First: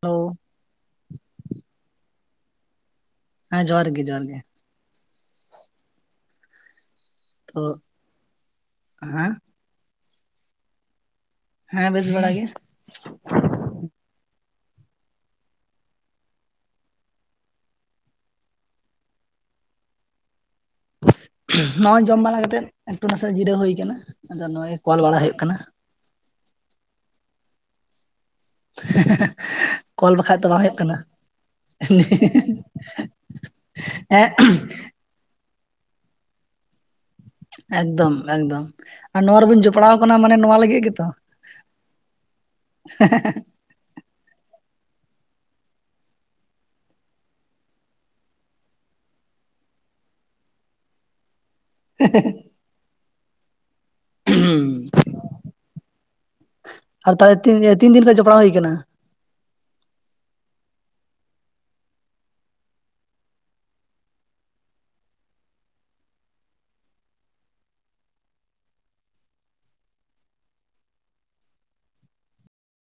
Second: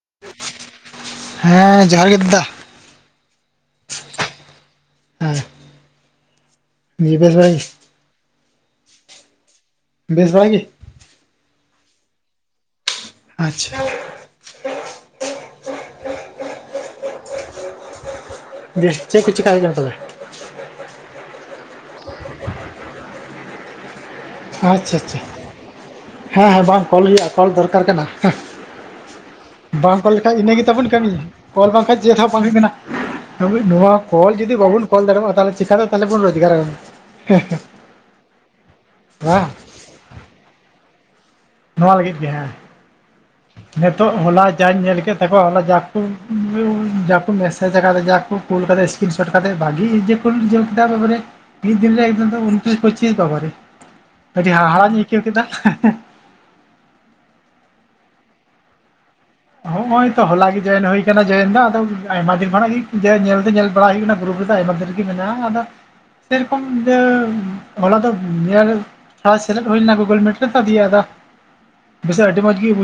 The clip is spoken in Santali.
ᱦᱸ [unintelligible] ᱦᱮᱸ ᱡᱚᱦᱟᱨ ᱜᱮ ᱫᱟᱫᱟ᱾ ᱦᱮᱸ ᱡᱚᱦᱟᱨ ᱜᱮ ᱡᱚᱦᱟᱨᱜ ᱜᱮ᱾ ᱦᱮᱸ ᱫᱤᱭᱮ ᱵᱮᱥ ᱛᱚ ᱵᱟᱲᱟᱜᱮ? ᱦᱮᱸ? ᱵᱮᱥ ᱵᱟᱵᱟᱲᱟ ᱜᱤ? ᱦᱮᱸ ᱵᱮᱥ ᱵᱟᱲᱟ ᱜᱮ ᱟᱪᱪᱷᱟ ᱵᱮᱥ ᱪᱮ ᱠᱚ ᱪᱮᱠᱟ ᱦᱳᱭᱳᱜ ᱠᱟᱱᱟ ᱛᱚᱵᱮ ᱱᱚᱜᱚᱭ ᱡᱚᱢ ᱵᱟᱲᱟ ᱠᱟᱛᱮᱫ ᱮᱠᱴᱩ ᱱᱟᱥᱮ ᱡᱤᱨᱟᱹᱣ ᱦᱩᱭ ᱠᱟᱱᱟ ᱟᱫᱚ ᱱᱚᱜᱚᱭ ᱠᱚᱞ ᱟᱪᱪᱷᱟ ᱟᱪᱪᱷᱟ ᱵᱟᱲᱟ ᱦᱩᱭᱩᱜ ᱠᱟᱱᱟ, ᱦᱮᱸ ᱦᱮᱸ ᱵᱟᱝ ᱠᱚᱞ ᱦᱩᱭᱩᱜᱼᱟ ᱠᱚᱞ ᱫᱚᱨᱠᱟᱨ ᱠᱟᱱᱟ, ᱦᱮ ᱦᱮ ᱦᱮ, ᱵᱟᱝ ᱠᱚᱞ ᱞᱮᱠᱷᱟᱡ ᱤᱱᱟᱹ ᱜᱮ ᱛᱟᱵᱚᱱ ᱠᱟᱹᱢᱤ ᱠᱚᱞ ᱵᱟᱝᱠᱷᱟᱡ ᱪᱮᱫ ᱦᱚᱸ ᱵᱟᱝ ᱦᱩᱭᱩᱜ ᱞᱮᱱᱟ, ᱱᱚᱣᱟ ᱠᱚᱞ ᱡᱩᱫᱤ ᱵᱟᱵᱚᱱ ᱠᱚᱞ ᱫᱟᱲᱮᱣᱟᱜᱼᱟ ᱛᱟᱞᱮ ᱪᱮᱠᱟᱛᱮ ᱛᱟᱦᱚᱞᱮ ᱵᱚᱱ ᱨᱳᱡᱽᱜᱟᱨᱟ, ᱮᱠᱫᱚᱢ ᱮᱠᱫᱚᱢ ᱟᱨ ᱱᱚᱣᱟ ᱵᱟᱝ ᱨᱮᱵᱤᱱ ᱡᱚᱯᱲᱟᱣ ᱠᱟᱱᱟ ᱢᱟᱱᱮ ᱱᱚᱣᱟ ᱞᱟᱹᱜᱤᱫ ᱜᱮᱛᱚ, ᱱᱚᱣᱟ ᱞᱟᱹᱜᱤᱫ ᱜᱮ ᱦᱮᱸ ᱦᱮᱸᱦᱮ ᱦᱮ ᱦᱮ ᱱᱤᱛᱚᱜ ᱦᱚᱞᱟ ᱡᱟᱧ ᱧᱮᱞ ᱠᱮᱫ ᱛᱟᱠᱚᱣᱟ ᱦᱚᱞᱟ ᱡᱟ ᱠᱚ ᱡᱟᱠᱚ ᱢᱮᱥᱮᱡᱽ ᱟᱠᱟᱫᱟ ᱡᱟ ᱠᱚ ᱠᱳᱞ ᱠᱟᱫᱟᱭ ᱥᱠᱤᱱ ᱥᱳᱴ ᱠᱟᱛᱮ ᱵᱷᱟᱜᱤ ᱠᱩᱞ ᱵᱳᱞᱮ, ᱢᱤᱫ ᱫᱤᱱ ᱨᱮ ᱩᱱᱟᱹᱜ ᱫᱚᱢ ᱫᱚ ᱩᱱᱛᱨᱤᱥ ᱯᱚᱸᱪᱤᱥ ᱵᱟᱵᱟᱨᱮ ᱟᱹᱰᱤ ᱦᱟᱦᱟᱲᱟᱜ ᱟᱹᱭᱠᱟᱹᱣ ᱠᱮᱫᱟ ᱟᱨ ᱛᱟᱦᱚᱞᱮ ᱛᱤᱱ ᱛᱤᱱ ᱫᱤᱱ ᱠᱷᱡ ᱡᱚᱯᱲᱟᱣ ᱦᱩᱭ ᱠᱟᱱᱟ, ᱱᱚᱜ ᱚᱚᱭ ᱛᱚ ᱦᱚᱞᱟ ᱜᱮ ᱡᱚᱭᱮᱱ ᱦᱩᱭ ᱠᱟᱱᱟ ᱡᱚᱭᱮᱱ ᱫᱚ ᱟᱫᱚ ᱟᱭᱢᱟ ᱫᱤᱱ ᱠᱷᱚᱱᱟᱜ ᱜᱮ ᱧᱮᱞ ᱫᱚ ᱧᱮᱞ ᱵᱟᱲᱟ ᱦᱩᱭᱩᱜ ᱠᱟᱱᱟ ᱜᱨᱩᱯ ᱨᱮᱫᱚ ᱟᱭᱢᱟ ᱫᱤᱱ ᱨᱮᱜᱮ, ᱢᱮᱱᱟᱜᱼᱟ ᱟᱫᱚ ᱥᱮᱨᱚᱠᱚᱢ ᱡᱮ ᱦᱚᱞᱟ ᱫᱚ ᱧᱮᱞ, ᱦᱚᱞᱟ ᱥᱮᱞᱮᱫ ᱦᱩᱭ ᱞᱮᱱᱟ ᱜᱳᱜᱳᱞ ᱢᱮᱴ ᱨᱮ ᱛᱚ ᱫᱤᱭᱮ ᱟᱫᱟ ᱵᱮ ᱟᱹᱰᱤ ᱢᱚᱸ ᱜᱮ ᱵᱩᱡᱼᱼ